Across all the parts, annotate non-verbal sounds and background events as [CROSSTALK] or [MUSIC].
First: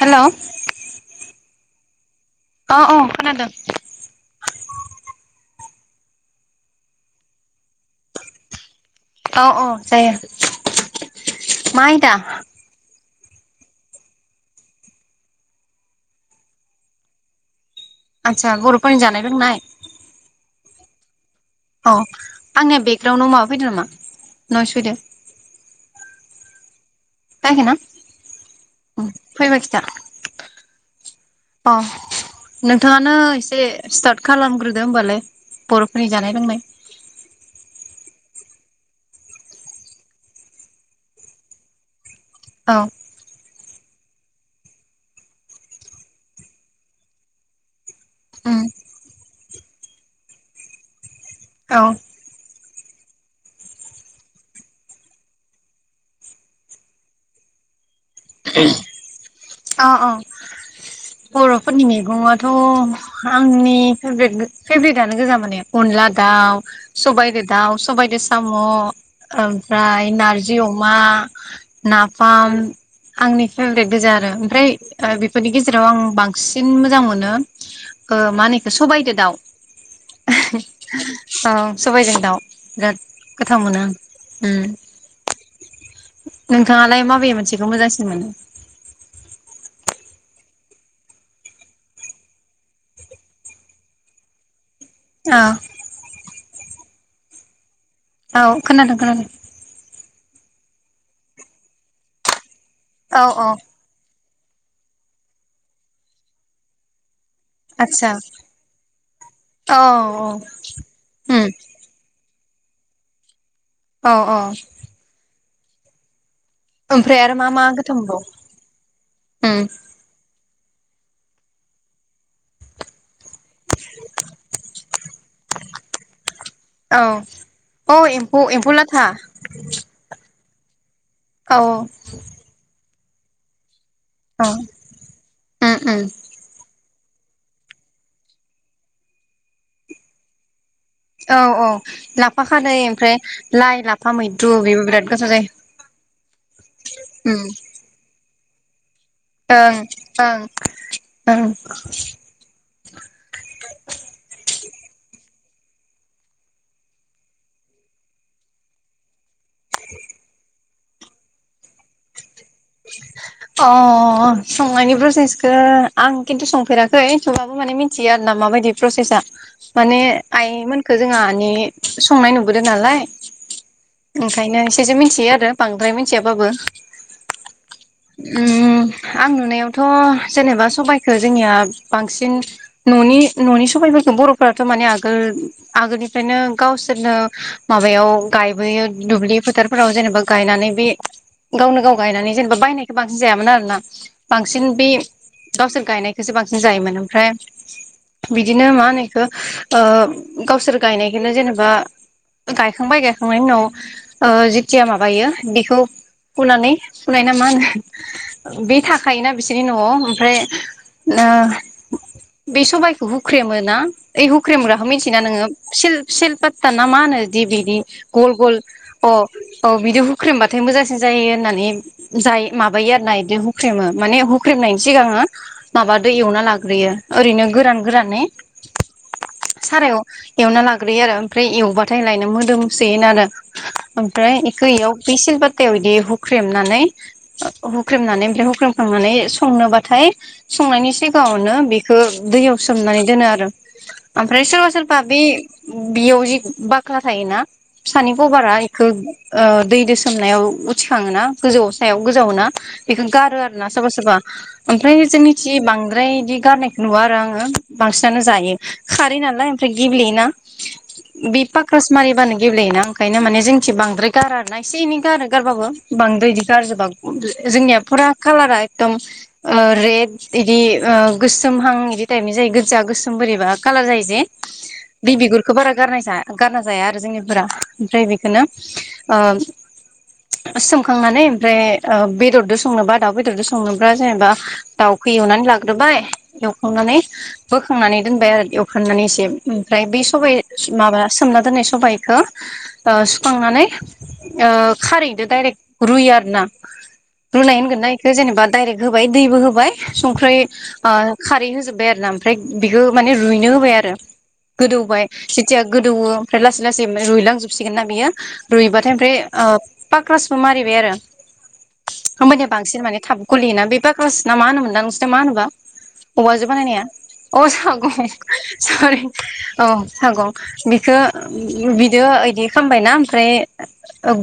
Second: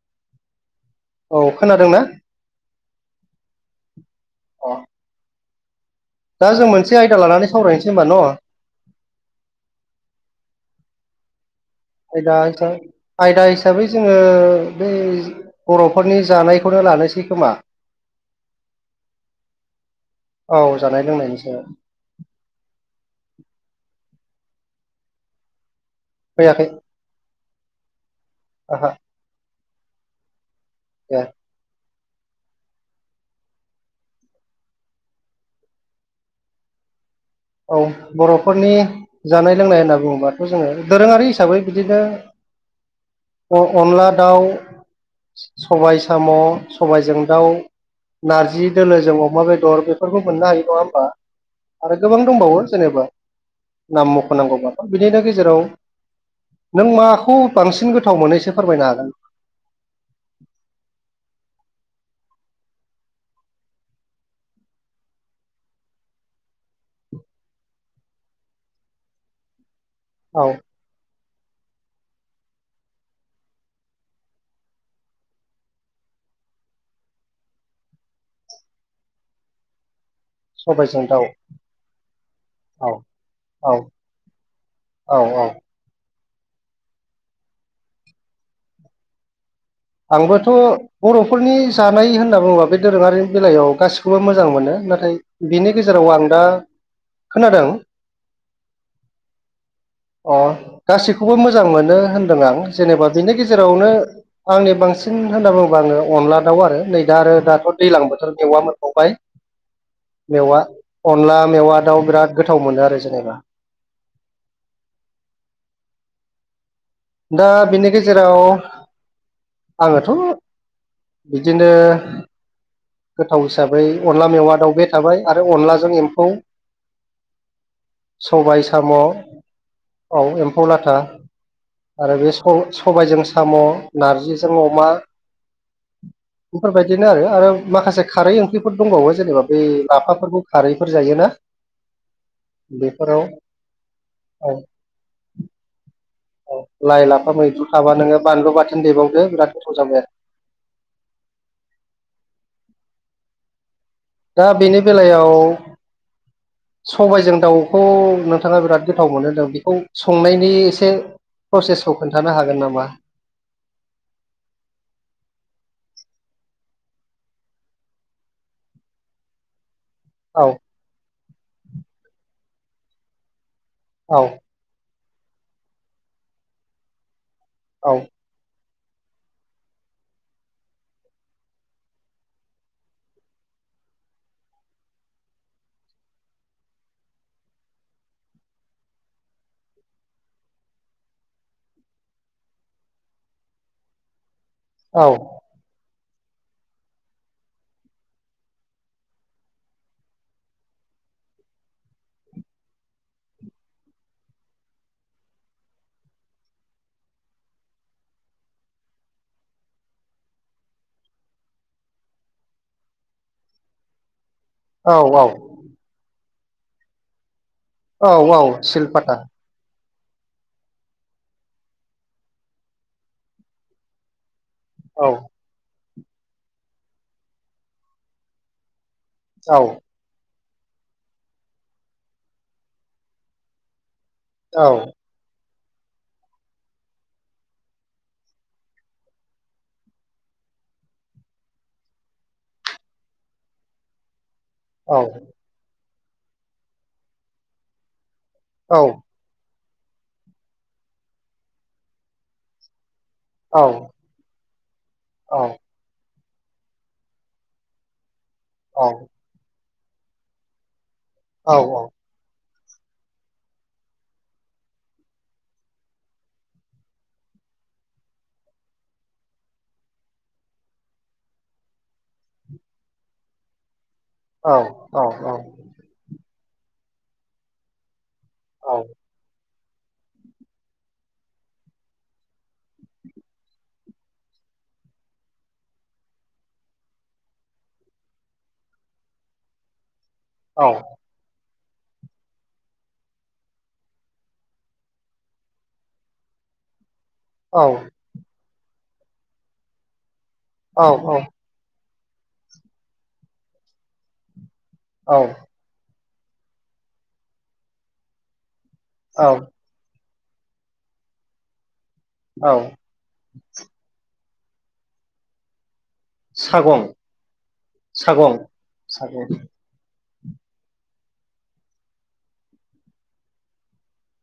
हेल' औ खोनादों ना? औ औ खोनादों। अ दा जों मोनसे आयदा लानानै सावरायनोसै होनबा न'? औ औ जायो। मा आयदा [UNINTELLIGIBLE] ओमफ्राय जोङो बै बर'फोरनि जानायखौनो लानोसै खोमा? आतसा बर'फोरनि जानाय लोंनाय? औ जानाय लोंनायनि सा अ आंनिया बेकग्राउणडआव माबा फैदो नामा नयस फैदो? फैयाखै। फैयाखै ना? फैबा खिन्था। उम। [INAUDIBLE] नोंथाङानो एसे स्टार्ट खालामग्रोदो होमबालाय बर'फोरनि जानाय लोंनाय। औ बर'फोरनि जानाय लोंनाय होनना बुङोबाथ' जोङो दोरोङारि हिसाबै बिदिनो औ। अनला दाउ सबाय साम' सबायजों दाउ उम नार्जि दोलोजों अमा बेदर बेफोरखौ मोननो हायो नंङा होमबा? औ। बावो जेनेबा नाम मख'नांगौबा बिदिनो गेजेराव नों माखौ बांसिन गोथाव एसे फोरमायनो हागोन? अ अ। बर'फोरनि मैगङाथ' आंनि फेभ्रेट फेभ्रेटानो गोजा माने अनला दाउ सबायजों दाउ सबायजों साम' ओमफ्राय औ नारजि अमा, नाफाम आंनि फेभरेट गोजा आरो ओम फ्राय ओ बेफोरनि गेजेराव आं बांसिन मोजां मोनो ओ मा होनो एखौ सबाइदो दाउ। सबायजों दाउ औ सबायजों दाउ औ बिराद गोथाव औ मोनो आं। उम औ औ। नोंथाङालाय माबे मोनसेखौ मोजांसिन मोनो? आंबोथ' बर'फोरनि जानाय होनना बुङोबा बे दोरोङारि बेलायाव गासिखौबो मोजां मोनो। नाथाय औ बिनि गेजेराव आं दा खोनादों? औ खोनादों खोनादों। अ गासैखौबो मोजां मोनो होनदों आं जेनेबा औ बिनि औ गेजेरावनो आंनि बांसिन होनना बुङोबा आङो अनला दाउ आरो नै आरो दाथ' दैज्लां आदसा बोथोर मेवा मोनबावबाय। औ मेवा उम अनला मेवा दाउ बिराद गोथाव मोनो आरो जेनेबा। औ औ। ओमफ्राय आरो दा मा मा बिनि गोथाव मोनबावो गेजेराव उम आङोथ' बिदिनो गोथाव हिसाबै अनला मेवा दाउबाय थाबाय आरो अनलाजों एम्फौ औ औ एम्फौ सबाय एम्फौ साम' लाथा औ फौ लाथा औ आरो बे स-सबायजों साम' औ नारजिजों अमा उम उम बेफोरबायदिनो आरो आरो माखासे खारै ओंख्रिफोर दंबावो जेनेबा बे लाफाफोरनि औ औ लाफा खारै ओमफ्राय बेफोराव लाइ लाफा औ मैद्रु बेबो बिराद गोथाव जायो। लाइ लाफा उम मैद्रु थाबा नोङो बानलु बाथोन देबाव ओं ओं ओं। दा बेनि बेलायाव सबायजों दाउखौ नोंथांङा बिराद गोथाव मोनो होनदों बेखौ संनायनि एसे प्रसेसखौ खोन्थानो हागोन नामा अ संनायनि प्रसेसखौ आं खिन्थु संफेराखै थेवबाबो माने मिथियो आरो ना माबायदि प्रसेसा। माने औ आइमोनखौ जोंहा माने संनाय नुबोदों नालाय औ ओंखायनो एसे एसे मिथियो आरो बांद्राय मिथियाबाबो। औ उम आं नुनायावथ' जेनेबा सबाइखौ जोंनिया बांसिन न'नि न'नि सबाइ बर'फोराथ' माने आगोल आगोलनिफ्रायनो गावसोरनो माबायाव गायबोयो। दुब्लि फोथारफोराव जेनेबा गायनानै बे गावनो गाव गायनानै जेन बायनायखौ बांसिन जायामोन आरोना बांसिन बे औ गावसोर गायनाय बेसेबांसिम जायोमोन। ओमफ्राय बिदिनो मा होनो एखौ ओ गावसोर गायनायखौनो जेनेबा गायखांबाय गायखांनायनि उनाव जिथिया माबायो बेखौ फुनानै फुनायना मा होनो बे थाखायोना बिसोरनि न'आव ओमफ्राय ओ बे सबायाइखौ हुख्रेमो ना एइ हुख्रेमग्राखौ औ मिथियो औ ना नोङो सेल सेल्पाटा ना मा होनो। बिदि बिदि औ गल औ गल अ सिलपाता औ बिदि हुख्रेमबाथाय मोजांसिन जायो होननानै जायो माबायो आरो बिदि हुख्रेमो माने हुख्रेमनायनि औ सिगांनो माबा दै एवना लाग्रोयो ओरैनो गोरान गोरानै औ सारायाव एवना लाग्रोयो आरो ओमफ्राय एवब्लाथाय लायनो मोदोमसोयोनो आरो ओमफ्राय औ इखौ इयाव बेसिलबाताव इदि हुख्रेमनानै [INAUDIBLE] हुख्रेमनानै ओमफ्राय हुख्रेमख्रांनानै संनोबाथाय संनायनि सिगाङावनो बेखौ दैयाव सोमनानै दोनो आरो। [INAUDIBLE] ओमफ्राय सोरबा औ सोरबा बे बियाव जि बाख्रा थायोना फिसानि कबारा बेखौ औ ओ दैदो सोमनायाव उथिखाङोना गोजौ सायाव गोजावो ना एखौ गारो औ आरोना सोरबा सोरबा। ओमफ्राय औ जोंनिथि बांद्राय इदि गारनायखौ नुवा आरो आङो बांसिनानो जायो औ खारै नालाय ओमफ्राय गेब्लेयोना। बिदि औ पाक्रास मारिबानो गेब्लेयो ना ओंखायनो माने जोंनिथिं बांद्राय गारा आरोना इसे एनै गारो गारबाबो बांद्राय इदि जोंनिया फुरा कालारा एदम रेद ओ इदि गोसो महां बिदि टाइपनि जायो गोजा गोसोम बोरैबा कालार जायो दि औ बि बिगुरखौ बारा गारनाय जा गारना जाया आरो जोंनिफोरा ओमफ्राय खौनो ओ सोमखांनानै ओमफ्राय ओ बेदरजों संनोबा दाउ बेदरजों संनोब्ला जेनेबा दाउखौ एवनानै लाग्रोबाय एवखांनानै बोखांनानै दोनबाय आरो एवखांनानै एसे ओमफ्राय बेै सबाइ माबा सोमना दोननायसो सबबायखौ ओ सुखांनानै ओ खारैदो डाइरेक्ट रुयो आरो ना रुनाय होनगोन ना बेखौ जेनेबा डाइरेक्ट होबाय दैबो होबाय ओमफ्राय ओ खारै होजोबबाय आरोना ओमफ्राय बेखौ माने रुइनो होबाय आरो। गोदौबाय औ जेथिया गोदौवो ओमफ्राय लासै लासै रुइलांजोबसिगोन ना बियो। रुइबाथाय ओमफ्राय ओ पाक्रासबो मारिबाय आरो। होमबानिया औ बांसिन माने थाब गलियोना बे बाग्रास ना मा होनोमोनदां नोंसिना मा होनोबा। औवाजों सागं बाानायनायनाया औ सागं सागं औ। सागं बिखौ बिदि इदि खालामबायना ओमफ्राय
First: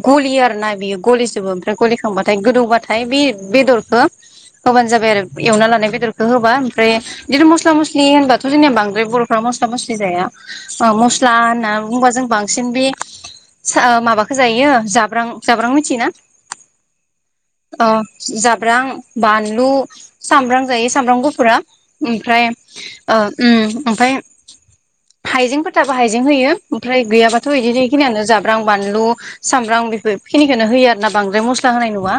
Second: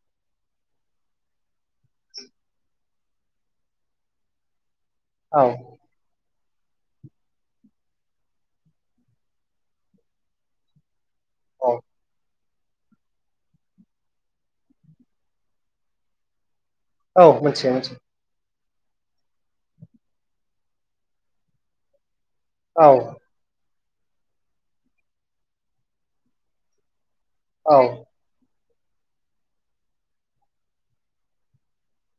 गलि आरोना। बियो गलिसोबो। गलिखांबाथाय गोदौबाथाय बे बेदरखौ होबानो जाबाय आरो औ एवना लानाय बेदरखौ। होबा ओमफ्राय बिदिनो मस्ला मस्लि होनबाथ' जोंनिया बांद्राय बर'फ्रा मस्ला मस्लि जाया ओ स्ला औ होनना बुंबा जों बां सिन बे माबाखौ जायो जाब्रां जाब्रां मिथियोना? औ मिथियो मिथियो। ब्रां बानलु सामब्राम जायो सामब्राम गुफुरा ओ। ओमफ्राय औ ओ ओम ओमफ्राय हाइजेंफोरथाबा हाइजें होयो ओमफ्राय औ गैयाबाथ'इदिनो इखिनियानो जाब्रां बानलु सामब्राम बेफोर खिनिखौनो होयो आरो ना। बांद्राय मस्ला होनाय नुवा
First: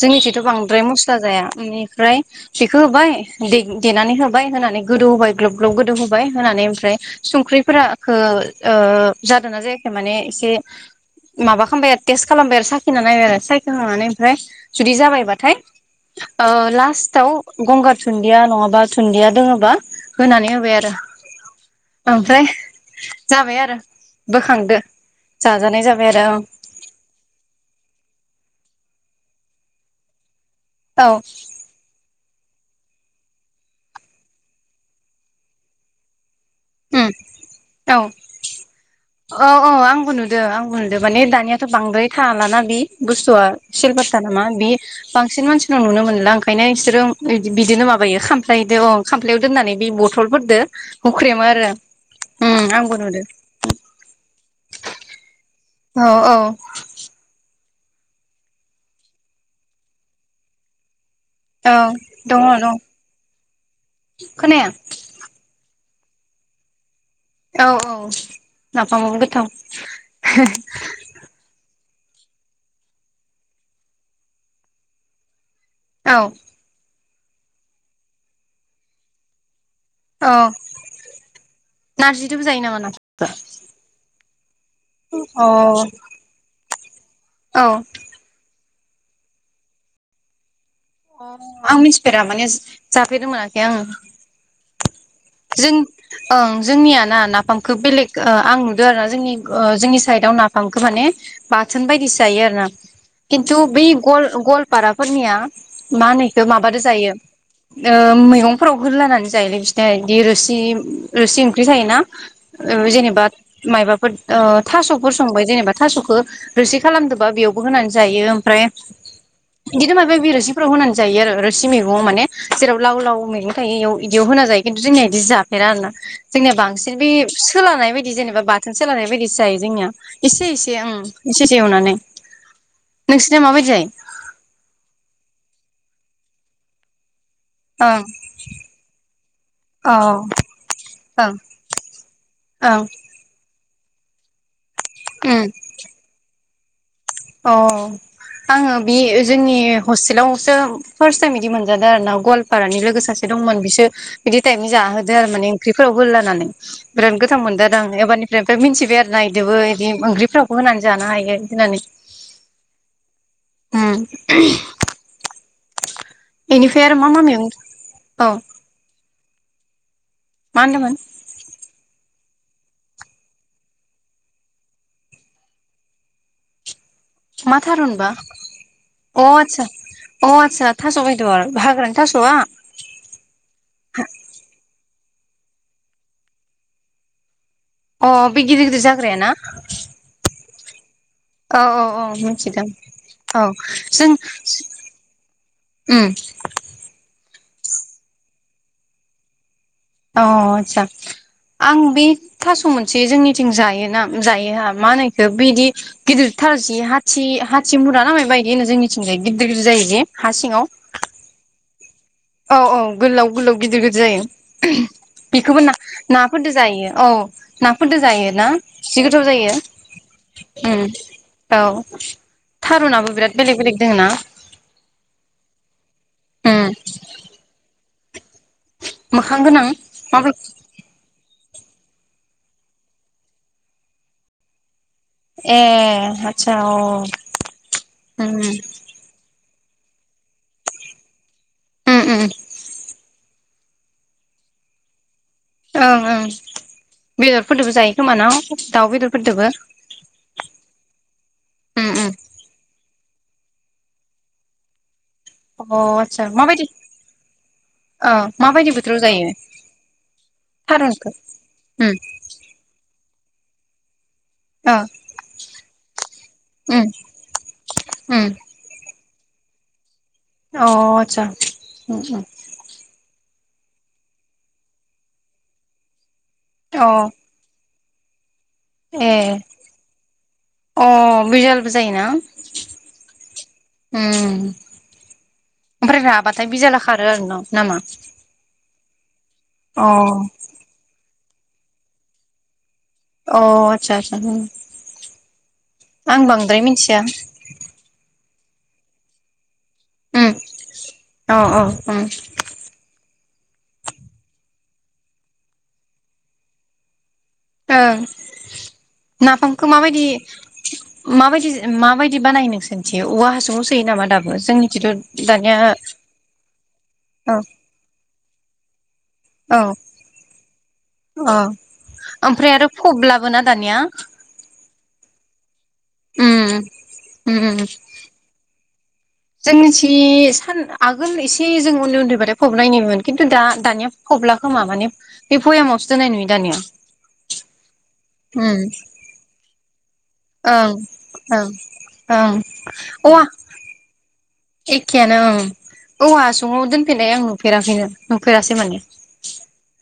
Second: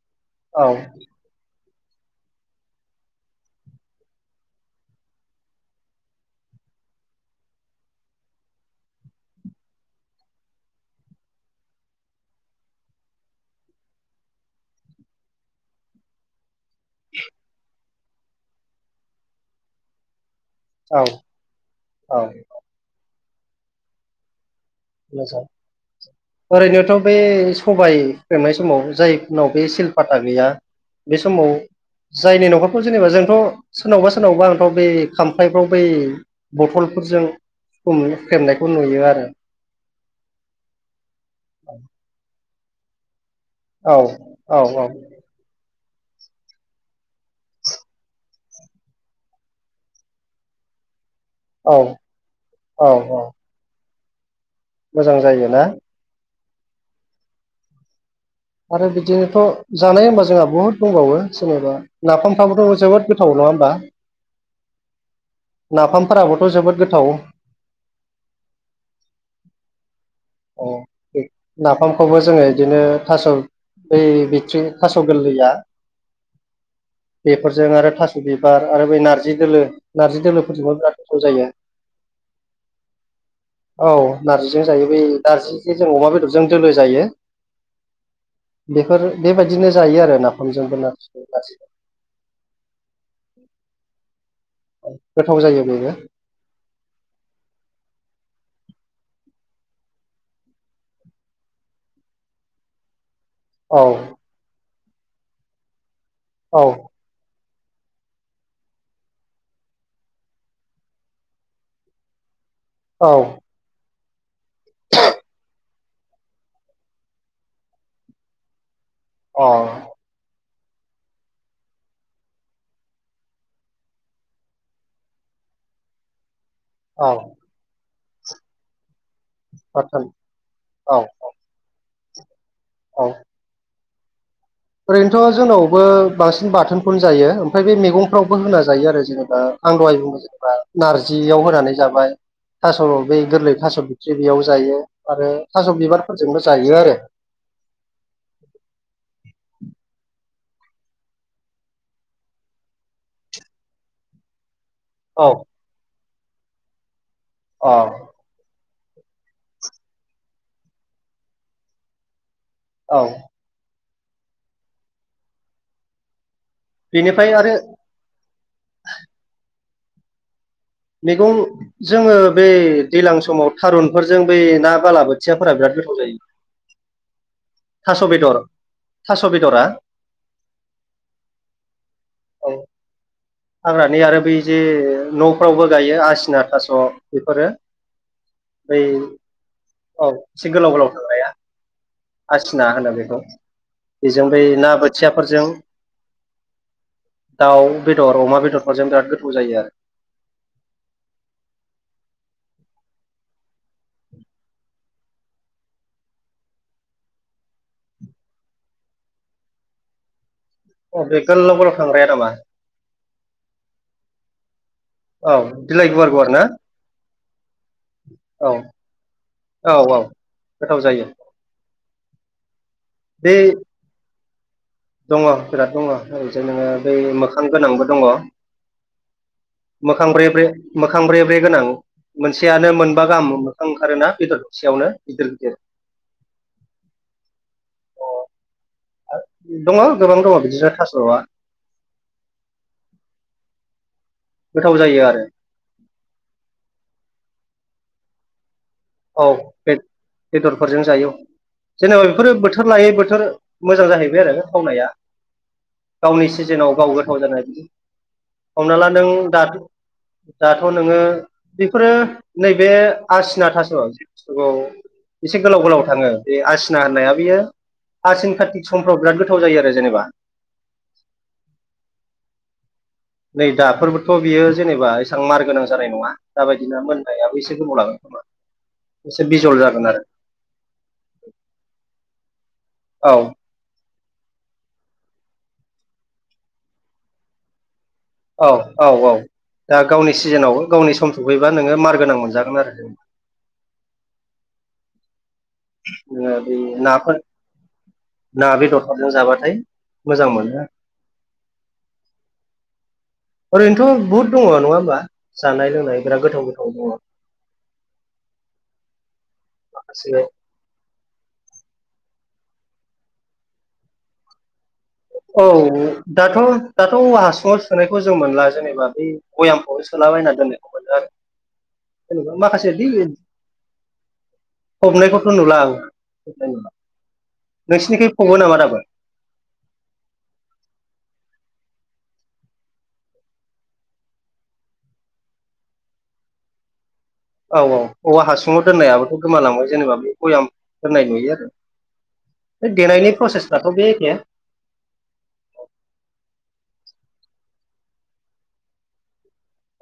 जोंनिथिथ' औ बांद्राय मस्ला जाया। ओमफ्राय बेखौ होबाय दे-देनानै होबाय होनानै गोदौ होबाय ग्लब ग्लब गोदौ होबाय होनानै ओमफ्राय संख्रिफोराखौ ओ जादोंना जायाखै माने एसे माबा खालामबाय आरो टेस्ट खालामबाय आरो साखिना नायबाय सायखनानै ओमफ्राय जुदि जाबायबाथाय ओ लास्ट आव गंगार दुन्दिया सुन्दिया नङाबा सुन्दिया दोङोबा। होनानै होबाय आरो औ औ ओमफ्राय जाबाय आरो बोखांदो। [UNINTELLIGIBLE] जाजानाय जाबाय आरो ओरैनोथ' बे सबाइ [UNINTELLIGIBLE] समाव जाय उनाव बे सिलपाता गैया औ बे समाव जायनि न'खरखौ जेनेबा जोंथ' सोरनावबा सोरनावबा आंथ' बै खामफ्लायफ्राव बै। उम बथलफोरजों समै होख्रेमनायखौ नुयो आरो। अ आंबो नुदो आंबो नुदो माने दानियाथ' बांद्राय थलााना बे बुस्थु। थुआ औ सिलपाता नामा औ बे औ बांसिन मानसिनाव नुनो मोन ना ओंखायनो इसोरजों बिदिनो माबायो खाम्लायजों खाम्फायाव दोननानै बे बथलफोरजों हुखेब औ ओं औ आंबो नु'दो। मोजां जायो। अ औ। आरो बिदिनोथ' जानाय होनबा जोंहा बुहुद दंबावो। जेनेबा औ दङ दं नाफामफ्राबोथ' जोबोद गोथाव नङा होमबा। खोनाया नाफामफोराबोथ' जोबोद गोथाव। औ औ नाफाम आबो गोथाव। अ बे‌ ना। फामखौबो जोङो इदिनो थास' बै बिथ्रि थास' गोरलैया औ। बेफोरजों आरो थास' बिबार आरो बै नारजि दोलो। नारजि औ दोलोफोरजोंबा बिराद गोथाव जायो नारजिदोबो जायो नामा नाफाम औ। नारजिजों जायो बै नारजिजों जों अ अमा बेदरजों दोलो जायो। औ। बेफोर बेबायदिनो जायो आरो नाफामजों। अ आं मिथिफेरा माने जाफेरनोमोनाखै आं। गोथाव जायो जों बेबो ओं जोंनियाना नाफामखौ बेलेग। ओ आं नुदों आरो ना जोंनि जोंनि साइदआव नाफामखौ माने बाथोन बायदिसो जायो आरो ना। खिन्थु औ बै गल गवालपाराफोरनिया मा होनो इखौ औ माबादो जायो। ओ मैगंफोराव होलानानै जायोलै बिसिना इदि रोसि रोसि ओंख्रि थायोना। ओ औ जेनेबा मायबा। ओ थास'फोर संबाय जेनेबा थास'खौ रोसि खालामदोंबा बेयावबो होनानै जायो ओमफ्राय अ बिदि माबाबा बिरसि फोराव होनानै जायो आरो रोसि मैगङाव माने जेराव लाव लाव मैगं थायो इयाव इदियाव होना जायो। खिन्थु जोंनिया बिदि जाफेरा आरो ना जोंनिया बांसिन बे औ सोलानाय बायदि जेनेबा बाथोन सोलानाय बायदिसो जायो जोंनिया बाथोन एसे एसे औ ओं एसे एवनानै औ नोंसिना माबायदि जायो? ओरैनोथ' जोंनावबो बांसिन बाथोनखौनो जायो। ओमफ्राय बे ओं मैगंफ्रावबो होना जायो आरो जेनेबा आं दहाय बुङो औ जेनेबा ओं नार्जियाव होनानै जाबाय। थास' ओं बे गोरलै थास' बिथख्रि बेयाव जायो आरो उम थास' बिबारफोरजोंबो जायो आरो। अ आङो बे जोंनि। हस्टेल आवसो फार्स्ट टाइम बिदि मोनजादों आर ना गवालपारानि लोगो सासे दंमोन बिसो बिदि फिथाइनि जाहोदो औ आरो माने ओंख्रिफोराव होलानानै बिराद गोथां अ मोनददों आरो आं एबारनिफ्राय मिथि बेर नायदोबो बिदि ओंख्रिफ्रावबो होनानै जानो हायो होननानै औ। उम बेनिफ्राय आरो मा मा मैगं औ मा होनदोंमोन मैगं जोङो बै दैजलां समाव थारुनफोरजों बै ना बालाबोथियाफोरा बिराद गोथाव जायो। मा थारुन थास' बा? बेदर थास' अ बेदरा आतसा अ आतसा थास' बेदर हाग्रानि थास'आ? औ हाग्रानि आरो बै जे न'फ्रावबो गायो आसिना थास' बेफोरो। अ बे गिदिर गिदिर बै जाग्रायाना? औ एसे गोलाव गोलाव थांनाया औ औ औ मिथिदो आसिना होनो बेखौ औ जों बेजों बै ना बोथियाफोरजों उम। दाउ बेदर अमा बेदरफोरजों बिराद गोथौ जायो आरो। अ आतसा। आं बे थास' मोनसे जोंनिथिं जायोना जायोहा मा होनो इखो बिदि गिदिर थारजि हाथि हाथिमुरा ना माय बायदि होनो जोंनिथिं गिदिर गिदिर जायोदिे अ बे गोलाव गोलाव थांग्राया नामा औ औ गोलाव गोलाव गिदिर गिदिर जायो। [INAUDIBLE] बेखौबो बिलाइ गुवार गुवार ना नाफोरजों जायो औ नाफोरजों जायोना औ जि गोथाव जायो। औ औ गोथाव उम जायो औ थारुनाबो बे बिराद बेलेग बेलेग दोङो ना? दङ बिराद दङ ओरैजाय नोङो उम बै मोखां गोनांबो दङ मोखां गोनां मोखां माब्ला ब्रे-ब्रे मोखां ब्रे-ब्रे गोनां मोनसेयानो मोनबा गाहाम मोखां ओंखारोना बेदर दरसेयावनो? ए आतसा अ-अ ओम। दङ गोबां दङ बिदिनो थास'आ। ओ‌ ओ। गोथाव जायो आरो। ओं ओं बेदरफोरजोंबो जायो खोमाना? औ बे बेदरफोरजों जायो उम जेनेबा उम बेफोरो बोथोर लायै बोथोर मोजां जाहैबाय आरो थावनाया अ गावनि आतसा माबायदि सिजोनाव गाव गोथाव जानाय बिदि ओ माबायदि हमना ला बोथोराव नों जायो दा दाथ' नोङो थारुनखौ बेफोरो उम नैबे आसिना थास' बे बुुसथुखौ ओ एसे गोलाव गोलाव थाङो बे आसिना उम होननाया बियो उम आसिन कातिक समफ्राव बिराद गोथाव जायो आरो जेनेबा अ आतसा उम उ। नै दाफोरबोथ' बियो जेनेबा एसेबां मार गोनां जानाय नङा दाबायदिनो अ मोननायाबो एसे गोबाव लागोन। खोमा ए एसे बिजल जागोन आरो अ बिजलबो जायोना? औ। ओम ओमफ्राय राबाथाय बिजाला खारो आरो ना नामा? औ औ औ दा अ गावनि सिजोनावबो गावनि सम सफैबा नोङो मार गोनां मोनजागोन आरो। अ आतसासा ओम। आं नोङो बे बांद्राय मिथिया नाफोर ना बेदरफोरजों जाबाथाय मोजां उम मोनो अ अ ओरैनोथ' बहुद दङ नङा होमबा जानाय लोंनाय बिराद गोथाव गोथाव दङ। ओं नाफामखौ माखासे माबायदिजों माबाय बिदि बानाय नों सोंथि औवा हासुं आव सोयो नामा दाबो जोंनि थिं थ'। औ दाथ' दाथ' औवा औ हासुङाव सुोनायखौ जों मोनला जेनेबा बै औ बयामखौबो सोलाबायना दोननायखौ मोनो आरो। औ जेनेबा ओमफ्राय आरो माखासे दै फब लाबोना दानिया? फबनायखौथ' नुला उम उम उम नोंसिरनिखै फबो नामा दाबो? जोंनिथि सान आगोल एसे जों उन्दै उन्दै बथाय फब नायनायनिमोन खिन्थु दा दानिया फब- थब्ला खोमा माने बे भयामावसो दोननाय नुयो दानिया। औ औ औवा हासुंव उम दोननायाबोथ' गोमालांबाय जेनेबा बे ब'याम दोननाय नुयो आरो। बे देनायनि औ अ प्रसेसफ्राथ' बे एखे एखेयानो‌ औवा हासुङाव दोनफेरनाय आं नुफेराखैनो माने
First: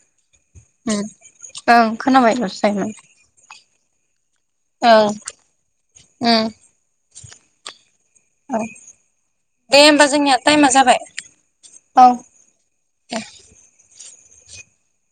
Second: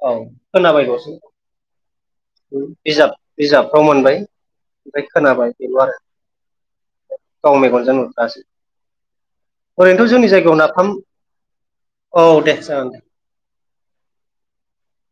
औ उम खोनाबायल'सो ओं खोनाबायल'सो दायोमोन बिजाब बिजाबफ्राव मोनबाय ओमफ्राय ओं खोनाबाय बेल' आरो उम गाव मेगनजों नुखासै औ दे होमबा ओरैनोथ' जोंनि जोंनिया जायगायाव टाइमा नाफाम जाबाय औ दे जागोन दे।